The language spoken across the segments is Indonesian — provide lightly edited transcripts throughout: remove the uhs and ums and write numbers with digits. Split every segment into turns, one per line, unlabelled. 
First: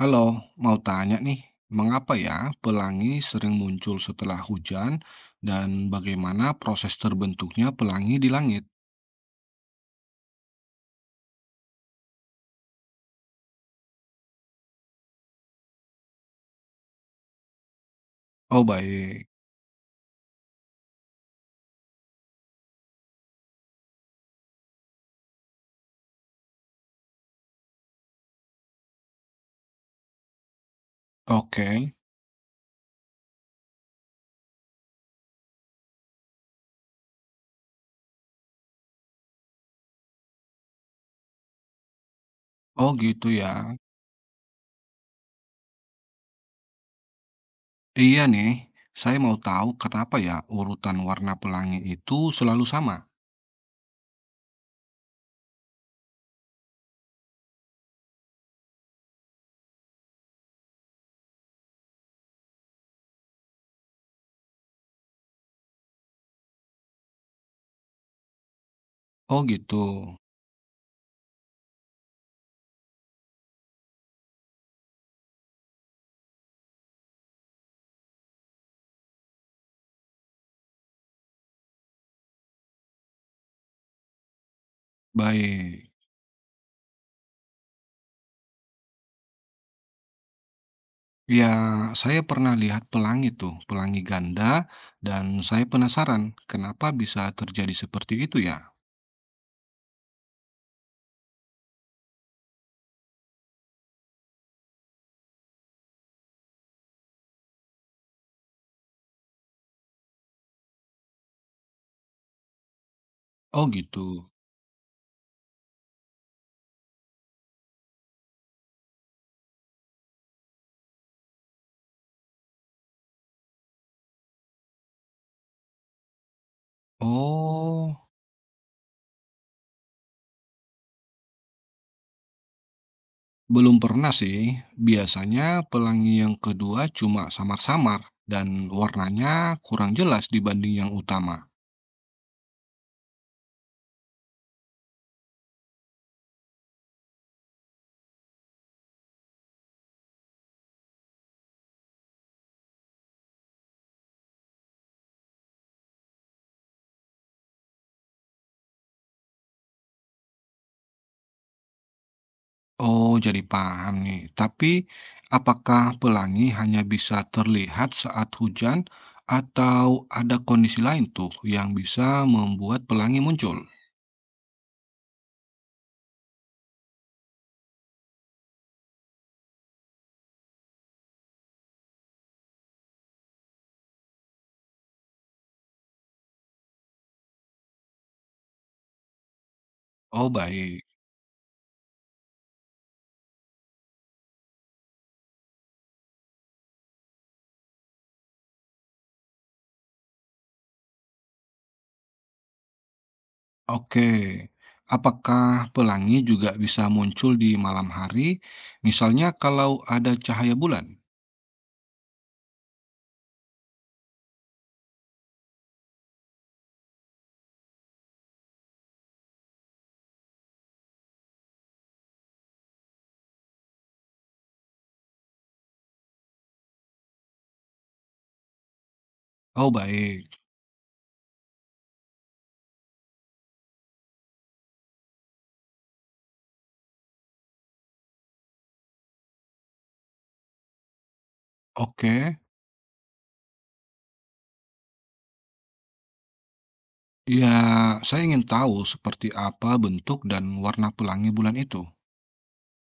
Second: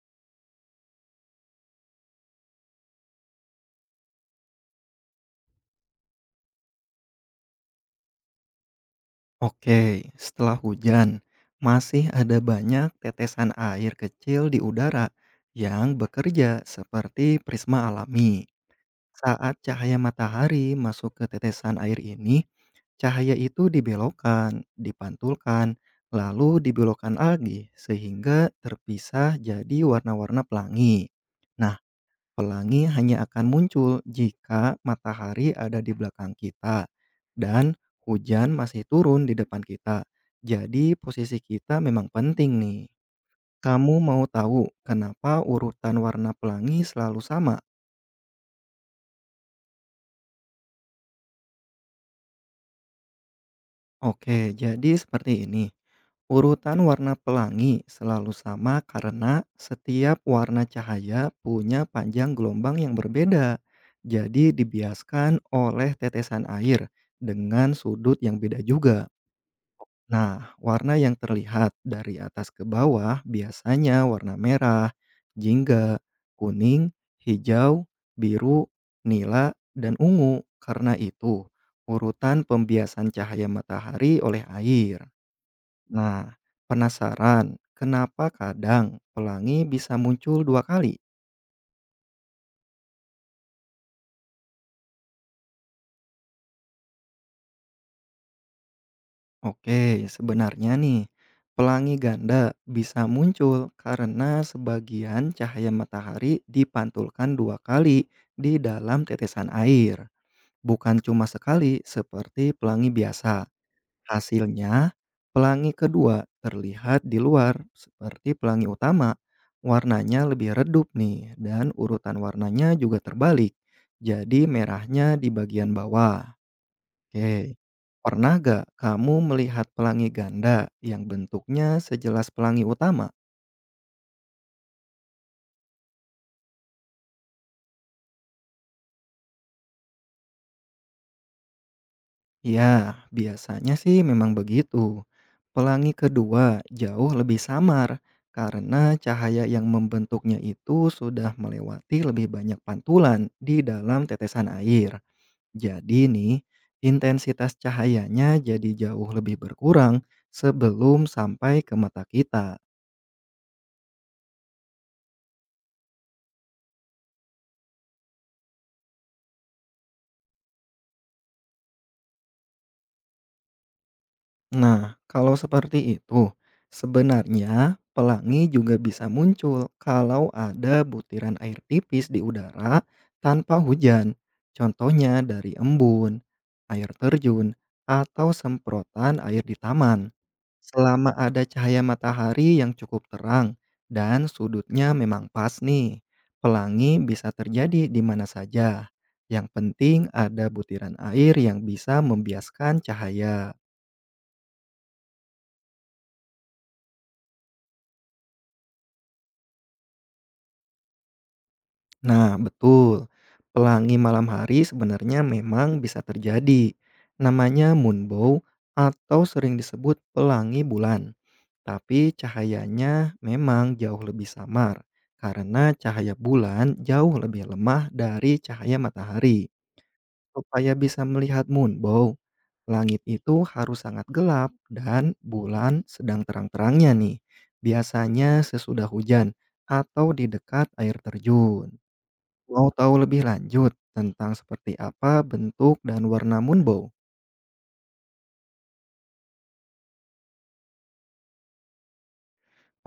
Halo, mau tanya nih, mengapa ya pelangi sering muncul setelah hujan dan bagaimana proses terbentuknya pelangi di langit?
Oke, setelah hujan, masih ada banyak tetesan air kecil di udara yang bekerja seperti prisma alami.
Oh baik,
Saat cahaya matahari masuk ke tetesan air ini, cahaya itu dibelokkan, dipantulkan, lalu dibelokkan lagi sehingga terpisah jadi warna-warna pelangi.
oke.
Nah, pelangi hanya akan muncul jika matahari ada di belakang kita dan hujan masih turun di depan kita. Jadi posisi kita memang penting nih.
Oh gitu ya.
Kamu mau tahu kenapa urutan warna pelangi selalu sama?
Iya nih, saya mau tahu kenapa ya urutan warna pelangi itu selalu sama.
Oke, jadi seperti ini. Urutan warna pelangi selalu sama karena setiap warna cahaya punya panjang gelombang yang berbeda. Jadi dibiaskan oleh tetesan air dengan sudut yang beda juga.
Oh gitu.
Nah, warna yang terlihat dari atas ke bawah biasanya warna merah, jingga, kuning, hijau, biru, nila, dan ungu. Karena itu, urutan pembiasan cahaya matahari oleh air.
Baik.
Nah, penasaran kenapa kadang pelangi bisa muncul dua kali?
Ya, saya pernah lihat pelangi tuh, pelangi ganda, dan saya penasaran kenapa bisa terjadi seperti itu ya.
Oke, sebenarnya nih, pelangi ganda bisa muncul karena sebagian cahaya matahari dipantulkan dua kali di dalam tetesan air, bukan cuma sekali seperti pelangi biasa.
Oh gitu.
Hasilnya, pelangi kedua terlihat di luar seperti pelangi utama, warnanya lebih redup nih dan urutan warnanya juga terbalik. Jadi merahnya di bagian bawah. Oke.
Oh.
Pernah gak kamu melihat pelangi ganda yang bentuknya sejelas pelangi utama?
Belum pernah sih. Biasanya pelangi yang kedua cuma samar-samar dan warnanya kurang jelas dibanding yang utama.
Ya, biasanya sih memang begitu. Pelangi kedua jauh lebih samar karena cahaya yang membentuknya itu sudah melewati lebih banyak pantulan di dalam tetesan air. Jadi nih, intensitas cahayanya jadi jauh lebih berkurang sebelum sampai ke mata kita.
Oh, jadi paham nih. Tapi apakah pelangi hanya bisa terlihat saat hujan atau ada kondisi lain tuh yang bisa membuat pelangi muncul?
Nah, kalau seperti itu, sebenarnya pelangi juga bisa muncul kalau ada butiran air tipis di udara tanpa hujan. Contohnya dari embun, air terjun, atau semprotan air di taman.
Oh, baik.
Selama ada cahaya matahari yang cukup terang dan sudutnya memang pas nih, pelangi bisa terjadi di mana saja. Yang penting ada butiran air yang bisa membiaskan cahaya.
Oke. Apakah pelangi juga bisa muncul di malam hari? Misalnya kalau ada cahaya bulan?
Nah, betul. Pelangi malam hari sebenarnya memang bisa terjadi. Namanya moonbow atau sering disebut pelangi bulan. Tapi cahayanya memang jauh lebih samar karena cahaya bulan jauh lebih lemah dari cahaya matahari.
Oh, baik.
Supaya bisa melihat moonbow, langit itu harus sangat gelap dan bulan sedang terang-terangnya nih. Biasanya sesudah hujan atau di dekat air terjun.
Oke.
Mau tahu lebih lanjut tentang seperti apa bentuk dan warna moonbow?
Ya, saya ingin tahu seperti apa bentuk dan warna pelangi bulan itu.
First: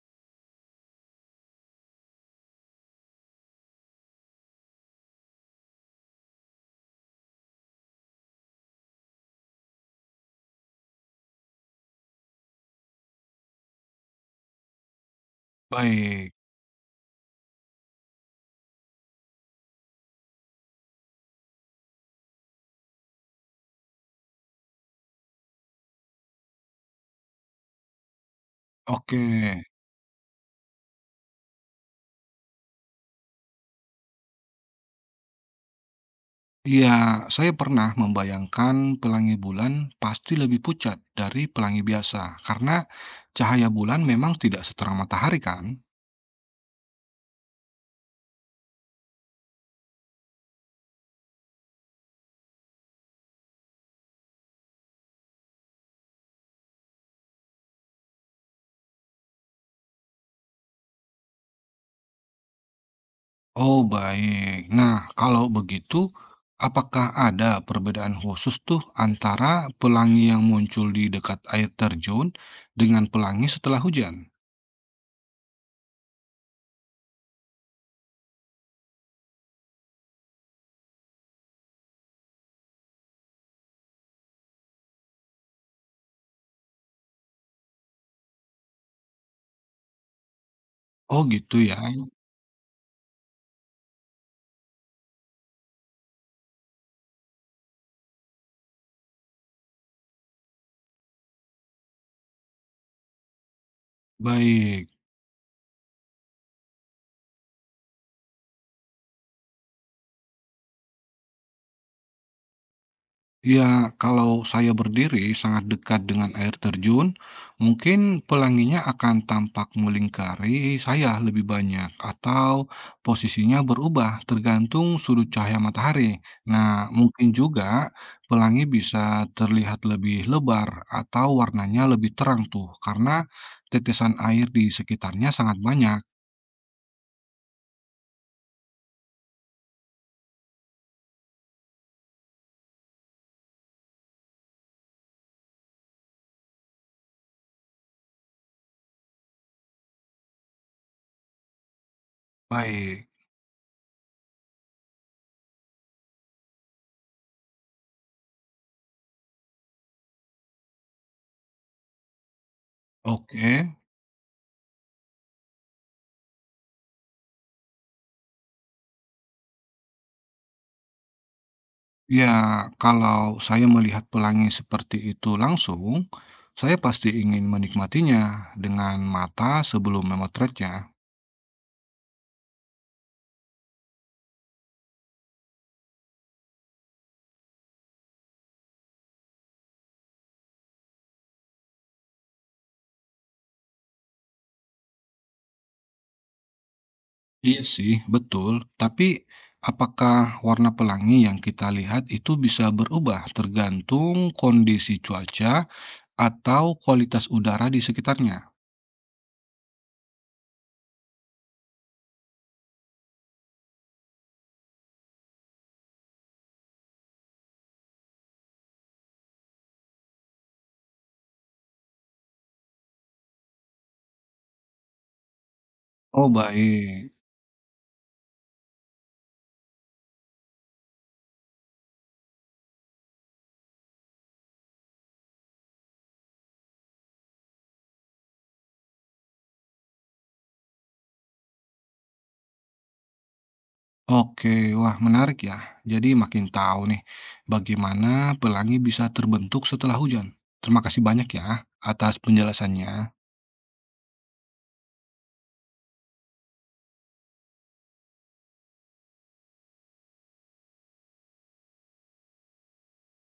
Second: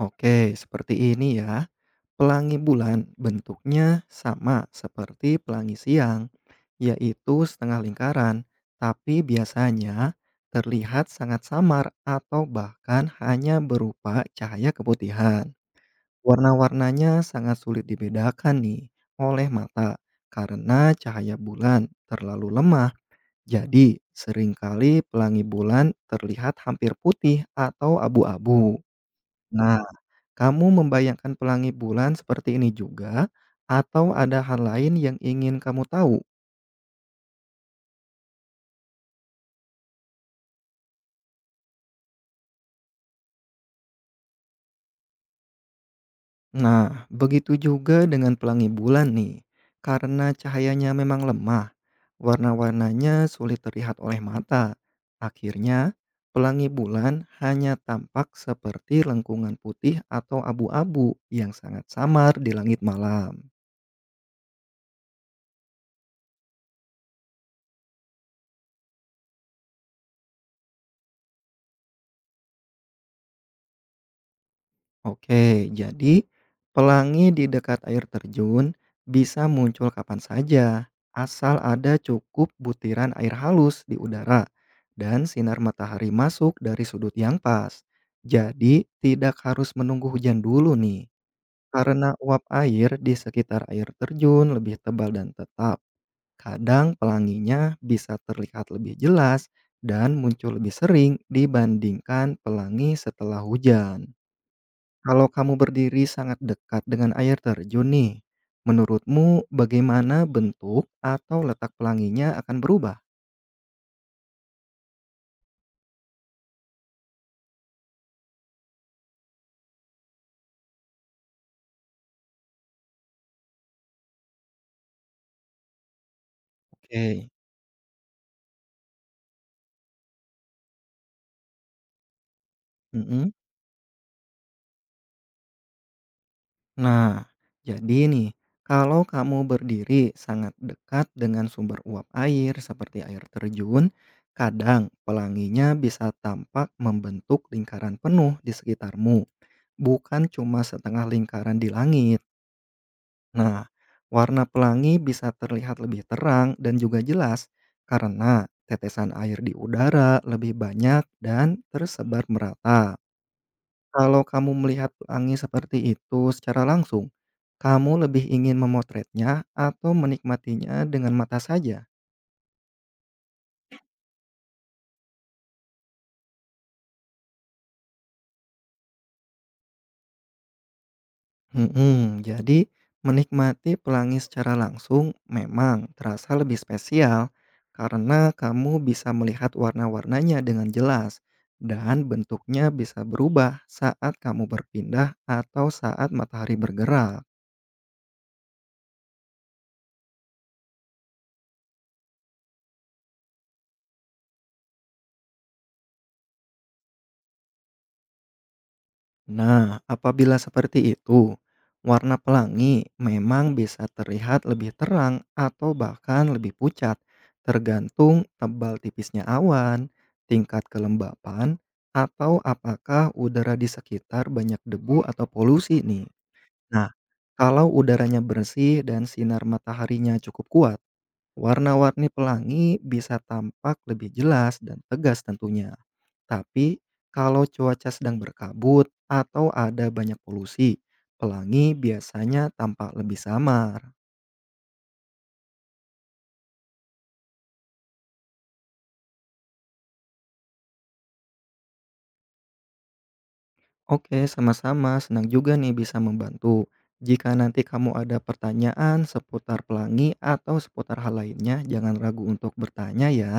Oke, seperti ini ya. Pelangi bulan bentuknya sama seperti pelangi siang, yaitu setengah lingkaran, tapi biasanya terlihat sangat samar atau bahkan hanya berupa cahaya keputihan.
Baik,
Warna-warnanya sangat sulit dibedakan nih oleh mata karena cahaya bulan terlalu lemah. Jadi, seringkali pelangi bulan terlihat hampir putih atau abu-abu.
oke.
Nah, kamu membayangkan pelangi bulan seperti ini juga, atau ada hal lain yang ingin kamu tahu?
Ya, saya pernah membayangkan pelangi bulan pasti lebih pucat dari pelangi biasa, karena cahaya bulan memang tidak seterang matahari kan?
Nah, begitu juga dengan pelangi bulan nih. Karena cahayanya memang lemah, warna-warnanya sulit terlihat oleh mata. Akhirnya, pelangi bulan hanya tampak seperti lengkungan putih atau abu-abu yang sangat samar di langit malam.
Oh, baik. Nah, kalau begitu, apakah ada perbedaan khusus tuh antara pelangi yang muncul di dekat air terjun dengan pelangi setelah hujan?
Oke, jadi pelangi di dekat air terjun bisa muncul kapan saja, asal ada cukup butiran air halus di udara dan sinar matahari masuk dari sudut yang pas. Jadi, tidak harus menunggu hujan dulu nih,
Oh, gitu ya.
karena uap air di sekitar air terjun lebih tebal dan tetap. Kadang pelanginya bisa terlihat lebih jelas dan muncul lebih sering dibandingkan pelangi setelah hujan.
Baik.
Kalau kamu berdiri sangat dekat dengan air terjun nih, menurutmu bagaimana bentuk atau letak pelanginya akan berubah?
Ya, kalau saya berdiri sangat dekat dengan air terjun, mungkin pelanginya akan tampak melingkari saya lebih banyak atau posisinya berubah tergantung sudut cahaya matahari. Nah, mungkin
Oke,
juga pelangi bisa terlihat lebih lebar atau warnanya lebih terang tuh karena
mhm.
tetesan air di sekitarnya sangat banyak.
Nah, jadi nih, kalau kamu berdiri sangat dekat dengan sumber uap air seperti air terjun, kadang pelanginya bisa tampak membentuk lingkaran penuh di sekitarmu, bukan cuma setengah lingkaran di langit.
Baik,
Nah, warna pelangi bisa terlihat lebih terang dan juga jelas karena tetesan air di udara lebih banyak dan tersebar merata.
oke.
Kalau kamu melihat pelangi seperti itu secara langsung, kamu lebih ingin memotretnya atau menikmatinya dengan mata saja?
Ya, kalau saya melihat pelangi seperti itu langsung, saya pasti ingin menikmatinya dengan mata sebelum memotretnya.
Mhm, jadi menikmati pelangi secara langsung memang terasa lebih spesial karena kamu bisa melihat warna-warnanya dengan jelas dan bentuknya bisa berubah saat kamu berpindah atau saat matahari bergerak.
Iya sih, betul. Tapi apakah warna pelangi yang kita lihat itu bisa berubah tergantung kondisi cuaca atau kualitas udara di sekitarnya?
Nah, apabila seperti itu, warna pelangi memang bisa terlihat lebih terang atau bahkan lebih pucat, tergantung tebal tipisnya awan, tingkat kelembapan, atau apakah udara di sekitar banyak debu atau polusi nih.
Oh,
Nah,
baik.
kalau udaranya bersih dan sinar mataharinya cukup kuat, warna-warni pelangi bisa tampak lebih jelas dan tegas tentunya. Tapi kalau cuaca sedang berkabut atau ada banyak polusi, pelangi biasanya tampak lebih samar.
Oke, wah menarik ya. Jadi makin tahu nih bagaimana pelangi bisa terbentuk setelah hujan. Terima kasih banyak ya atas penjelasannya.
Oke, sama-sama. Senang juga nih bisa membantu. Jika nanti kamu ada pertanyaan seputar pelangi atau seputar hal lainnya, jangan ragu untuk bertanya ya.